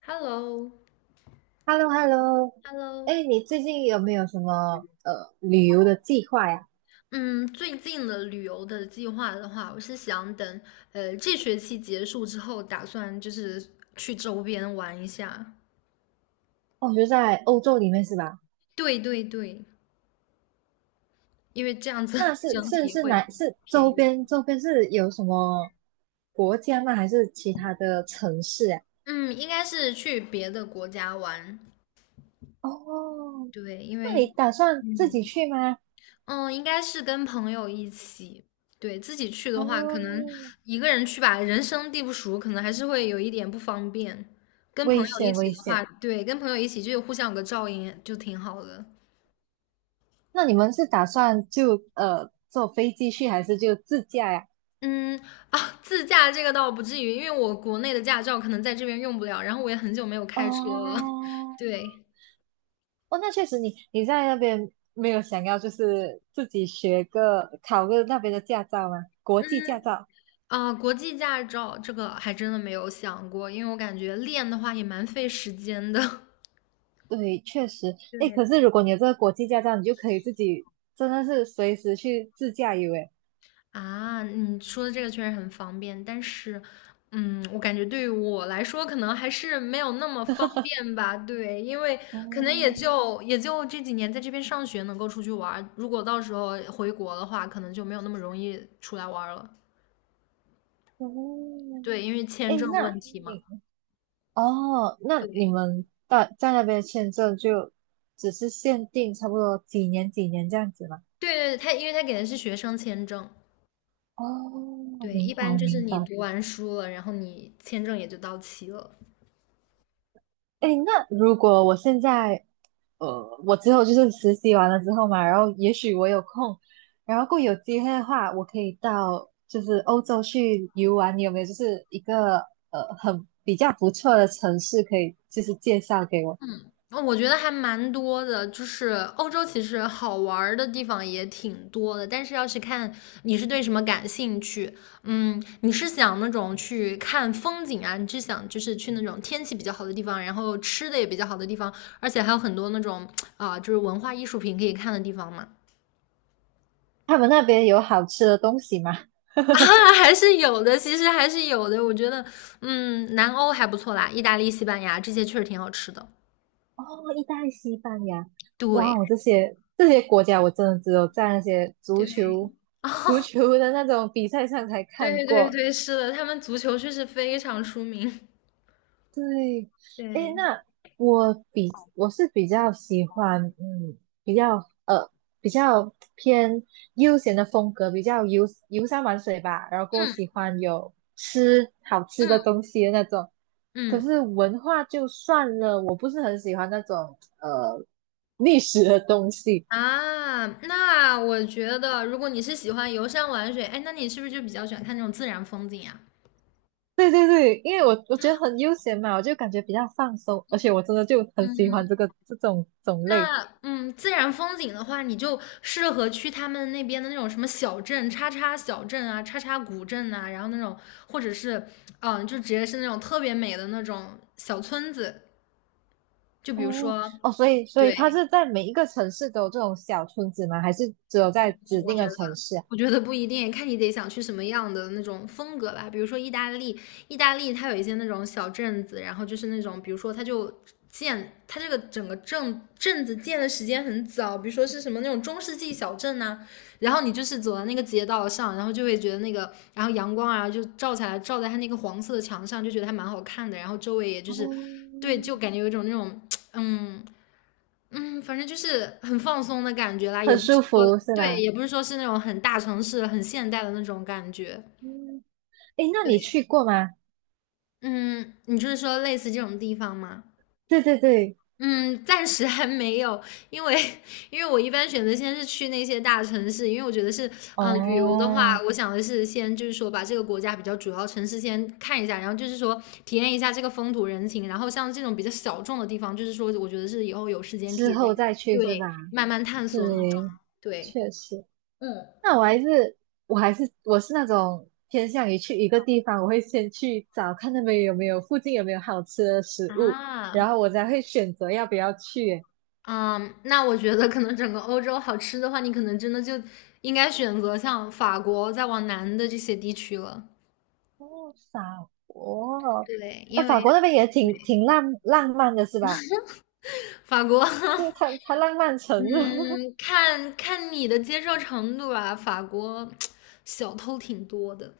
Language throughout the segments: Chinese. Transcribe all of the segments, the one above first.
Hello，Hello，h e l l o h e l l o 哎，你最近有没有什么旅游的计划呀？嗯，最近的旅游的计划的话，我是想等这学期结束之后，打算就是去周边玩一下。哦，就在欧洲里面是吧？对对对，因为这样子 那 是整是体是会哪是便宜周一点。边周边是有什么国家吗？还是其他的城市呀？嗯，应该是去别的国家玩。哦，对，因那为你打算自己嗯，去吗？嗯，应该是跟朋友一起。对，自己去的话，可能哦，一个人去吧，人生地不熟，可能还是会有一点不方便。跟危朋友一险起危的话，险。对，跟朋友一起就互相有个照应，就挺好的。那你们是打算就坐飞机去，还是就自驾呀？嗯自驾这个倒不至于，因为我国内的驾照可能在这边用不了，然后我也很久没有开车了。哦，对，哦，那确实你在那边没有想要就是自己学个考个那边的驾照吗？国际驾照，国际驾照这个还真的没有想过，因为我感觉练的话也蛮费时间的。对，确实。诶，对，可是如果你有这个国际驾照，你就可以自己真的是随时去自驾游，诶。你说的这个确实很方便，但是，我感觉对于我来说，可能还是没有那么方 便吧。对，因为可能也哦，就也就这几年在这边上学能够出去玩儿，如果到时候回国的话，可能就没有那么容易出来玩儿了。哦，对，因为签诶，证问题嘛。你哦，那你们在那边签证就只是限定差不多几年几年这样子吗？对对，因为他给的是学生签证，哦，对，一明般白就是明你白。读完书了，然后你签证也就到期了。哎，那如果我现在，我之后就是实习完了之后嘛，然后也许我有空，然后过有机会的话，我可以到就是欧洲去游玩，你有没有就是一个很比较不错的城市可以就是介绍给我？哦，我觉得还蛮多的，就是欧洲其实好玩的地方也挺多的，但是要是看你是对什么感兴趣，你是想那种去看风景啊，你是想就是去那种天气比较好的地方，然后吃的也比较好的地方，而且还有很多那种就是文化艺术品可以看的地方嘛。他们那边有好吃的东西吗？啊，还是有的，其实还是有的。我觉得，南欧还不错啦，意大利、西班牙这些确实挺好吃的。哦，意大利、西班牙，哇对哦，这些国家我真的只有在那些足对，球 足球的那种比赛上才看对对过。对，是的，他们足球确实非常出名。对，诶，对，那我比我是比较喜欢，比较呃比较偏悠闲的风格，比较游山玩水吧，然后过后喜嗯欢有吃好吃嗯的东西的那种。可嗯，是文化就算了，我不是很喜欢那种历史的东西。啊，那我觉得如果你是喜欢游山玩水，哎，那你是不是就比较喜欢看那种自然风景啊？对对对，因为我觉得很悠闲嘛，我就感觉比较放松，而且我真的就很喜欢嗯，这种种类。那自然风景的话，你就适合去他们那边的那种什么小镇、叉叉小镇啊、叉叉古镇啊，然后那种或者是就直接是那种特别美的那种小村子，就比如哦说，哦，所以它对，是在每一个城市都有这种小村子吗？还是只有在指我定觉的得。城市啊？我觉得不一定，看你得想去什么样的那种风格吧。比如说意大利，意大利它有一些那种小镇子，然后就是那种，比如说它就它这个整个镇子建的时间很早，比如说是什么那种中世纪小镇呐、然后你就是走到那个街道上，然后就会觉得那个，然后阳光啊就照下来，照在它那个黄色的墙上，就觉得还蛮好看的。然后周围也就是，哦，对，就感觉有一种那种，嗯，反正就是很放松的感觉啦，也很不舒是说，服是对，吧？也不是说是那种很大城市、很现代的那种感觉。嗯，诶，那你对，去过吗？嗯，你就是说类似这种地方吗？对对对，嗯，暂时还没有，因为 因为我一般选择先是去那些大城市，因为我觉得是，旅游的话，哦，我想的是先就是说把这个国家比较主要城市先看一下，然后就是说体验一下这个风土人情，然后像这种比较小众的地方，就是说我觉得是以后有时间可之以再后再去是对，吧？慢慢探对，索那种，对。确实。那我是那种偏向于去一个地方，我会先去找看那边有没有附近有没有好吃的食物，啊，然后我才会选择要不要去。嗯，那我觉得可能整个欧洲好吃的话，你可能真的就应该选择像法国再往南的这些地区了。哦，法国，对，因法为 国那边也 对挺浪漫的，是吧？法国，就 它浪漫城是吧 嗯，看看你的接受程度吧。法国 小偷挺多的，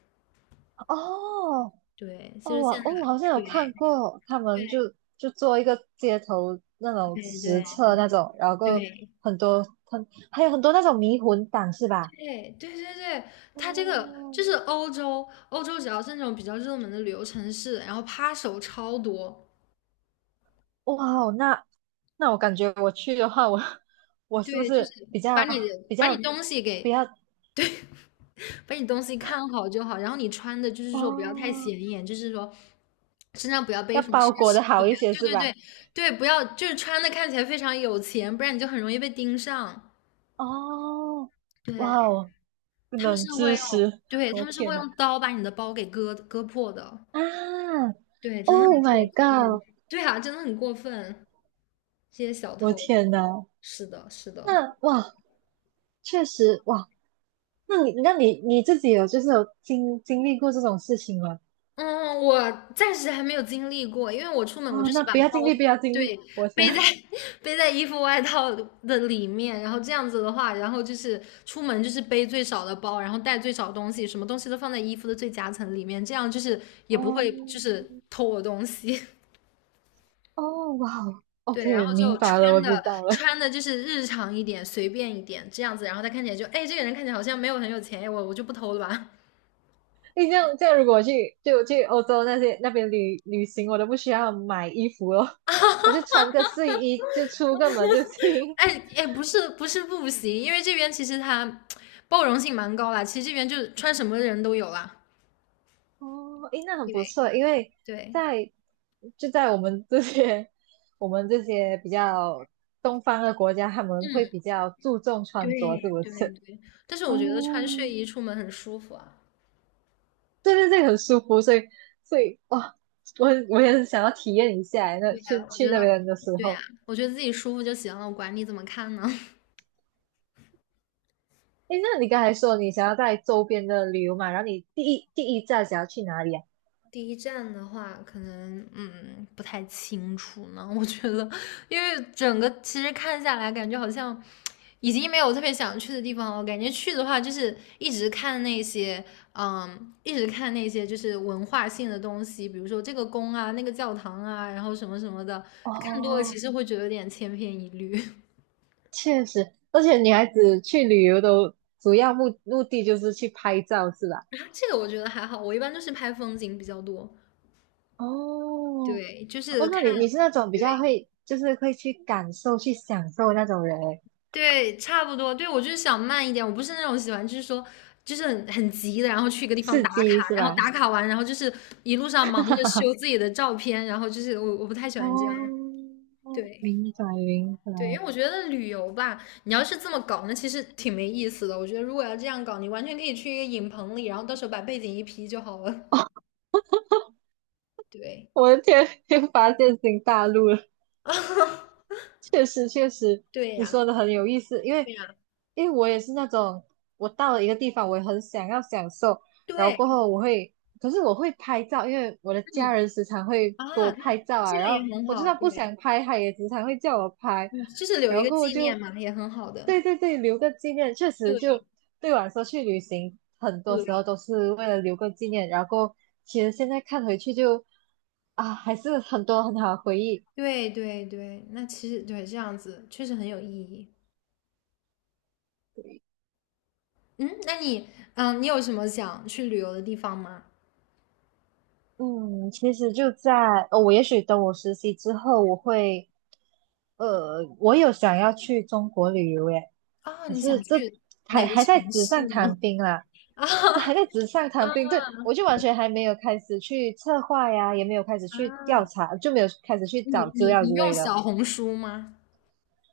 哦对，其哦，实我现在哦我好像有对看对过，他们就做一个街头那种对实对，测那种，然后够对很多很还有很多那种迷魂党是吧？对对对对，它这个就哦，是欧洲只要是那种比较热门的旅游城市，然后扒手超多。哇哦，那我感觉我去的话，我是不对，就是是比把较你的比把较你东西比给较把你东西看好就好，然后你穿的就是说不要太哦，显眼，就是说身上不要背要什么奢包裹的侈品好一啊些对是对吧？对对，不要就是穿的看起来非常有钱，不然你就很容易被盯上。哦，哇对，哦，他们冷是知会用，识，对，我他的们是天会呐！用刀把你的包给割破的。啊对，真的，Oh 很过 my 分。God，对啊，真的很过分，这些小我的偷。天呐！是的，是的。那哇，确实哇，那你自己有就是有经历过这种事情吗？嗯，我暂时还没有经历过，因为我出门我哦，就是那把不要包经历，不要经历，对我天，背在 背在衣服外套的里面，然后这样子的话，然后就是出门就是背最少的包，然后带最少东西，什么东西都放在衣服的最夹层里面，这样就是也不会就哦是偷我东西。哦哇哦对，然，OK，后明就白了，穿我知的道了。穿的就是日常一点，随便一点这样子，然后他看起来就，哎，这个人看起来好像没有很有钱，哎我就不偷了吧。你这样这样，如果我去就去欧洲那边旅行，我都不需要买衣服了，我就穿个睡衣就出个门就行。哎哎，不是不是不行，因为这边其实它包容性蛮高啦，其实这边就穿什么人都有啦。哦，诶，那很不对错，因为对在就在我们这些 我们这些比较东方的国家，他们会嗯，比较注重对穿着，是不对是？对，但是 哦，我觉得穿睡衣出门很舒服啊，对对对，很舒服，所以哇，我也很想要体验一下诶那对去呀，我去觉那得边的时对呀，候，我觉得自己舒服就行了，我管你怎么看呢。诶，那你刚才说你想要在周边的旅游嘛，然后你第一站想要去哪里啊？第一站的话，可能不太清楚呢。我觉得，因为整个其实看下来，感觉好像已经没有特别想去的地方了。我感觉去的话，就是一直看那些就是文化性的东西，比如说这个宫啊、那个教堂啊，然后什么什么的，看多了其哦，实会觉得有点千篇一律。确实，而且女孩子去旅游的主要目的就是去拍照，是吧？然后这个我觉得还好，我一般都是拍风景比较多，哦，对，就哦，是那你看，你是那种比较对。会，就是会去感受、去享受那种人欸，对，差不多。对，我就是想慢一点，我不是那种喜欢，就是说，就是很急的，然后去一个地方刺打激卡，是然后吧？打卡完，然后就是一路上忙着修 自己的照片，然后就是我不太喜欢这样。哦，对明白明白，对，因为我觉得旅游吧，你要是这么搞，那其实挺没意思的。我觉得如果要这样搞，你完全可以去一个影棚里，然后到时候把背景一 P 就好了。对，我的天，又发现新大陆了。确实确实，对你呀，说的很有意思，因为对呀，因为我也是那种，我到了一个地方，我也很想要享受，然后过对，后我会，可是我会拍照，因为我的家嗯人时常会给啊，我那拍照这啊，个然后也很我就好，算不对，想拍，他也时常会叫我拍，嗯就是留然一后个过后纪就，念嘛，也很好的。对对对，留个纪念，确实就对，对我来说去旅行，很多时候对都是为了留个纪念，然后过后其实现在看回去就啊，还是很多很好的回忆。对对对，那其实对这样子确实很有意义。嗯，那你你有什么想去旅游的地方吗？嗯，其实就在我也许等我实习之后，我会，我有想要去中国旅游耶，啊，可你想是这去还哪个还城在纸市上呢？谈兵啦，这还在纸上 谈兵，啊对，我就完全还没有开始去策划呀，也没有开始去调啊，查，就没有开始去找你资你料你之用类的。小红书吗？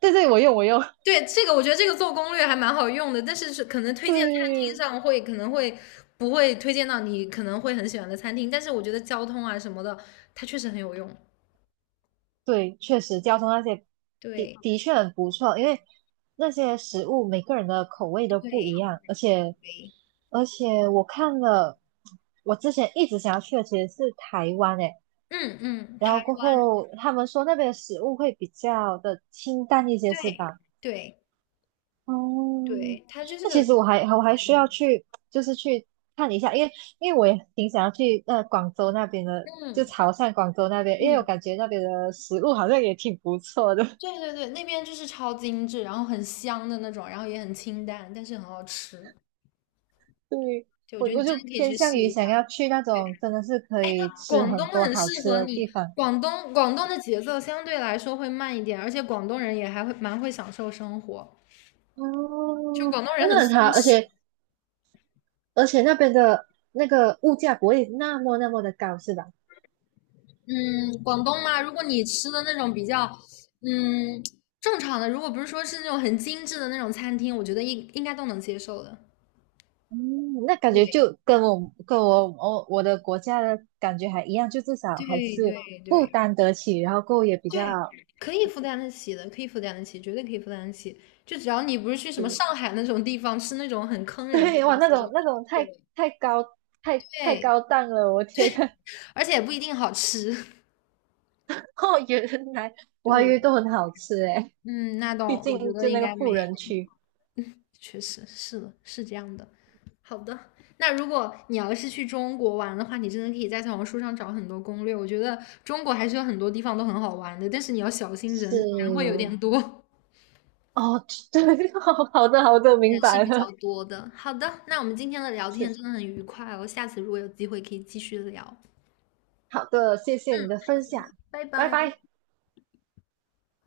对对，我用，对，这个我觉得这个做攻略还蛮好用的，但是是可能 推荐餐厅对上会可能会不会推荐到你可能会很喜欢的餐厅，但是我觉得交通啊什么的，它确实很有用。对，确实交通那些的对的确很不错，因为那些食物每个人的口味都不对一样，而且对，而且我看了，我之前一直想要去的其实是台湾诶，嗯嗯，然台后过湾，后他们说那边的食物会比较的清淡一些，对是吧？对。哦，对，它就是，那其实我还需要去，就是去看一下，因为我也挺想要去广州那边的，就嗯潮汕广州那边，因为我嗯，感觉那边的食物好像也挺不错的。对对对，那边就是超精致，然后很香的那种，然后也很清淡，但是很好吃。对，就我我觉得你我真就的可以偏去向试于一想下，要去那种真的是可以吃广东很多很好适吃合的你。地方。广东的节奏相对来说会慢一点，而且广东人也还会蛮会享受生活，哦，就广东诶人很那松很好，而弛。且而且那边的那个物价不会那么那么的高，是吧？嗯，广东嘛，如果你吃的那种比较，嗯，正常的，如果不是说是那种很精致的那种餐厅，我觉得应该都能接受的。嗯，那感觉对就跟我的国家的感觉还一样，就至少还对是对负对。担得起，然后过后也比对，较可以负担得起的，可以负担得起，绝对可以负担得起。就只要你不是去什么对 上海那种地方吃那种很坑 人的对哇，东那西就种那好种对，太太高太太对，高档了，我天呐！而且也不一定好吃。哦，原来我还以对，为都很好吃诶。嗯，那毕倒我觉竟，得就应那个该富没，人区确实是的，是这样的。好的，那如果你要是去中国玩的话，你真的可以在小红书上找很多攻略。我觉得中国还是有很多地方都很好玩的，但是你要小心人，是人会有点多。哦，对，好好的好的，明人是白比较了，多的。好的，那我们今天的聊天是真的很愉快哦，下次如果有机会可以继续聊。好的，谢谢嗯，你的好分享，的。拜拜。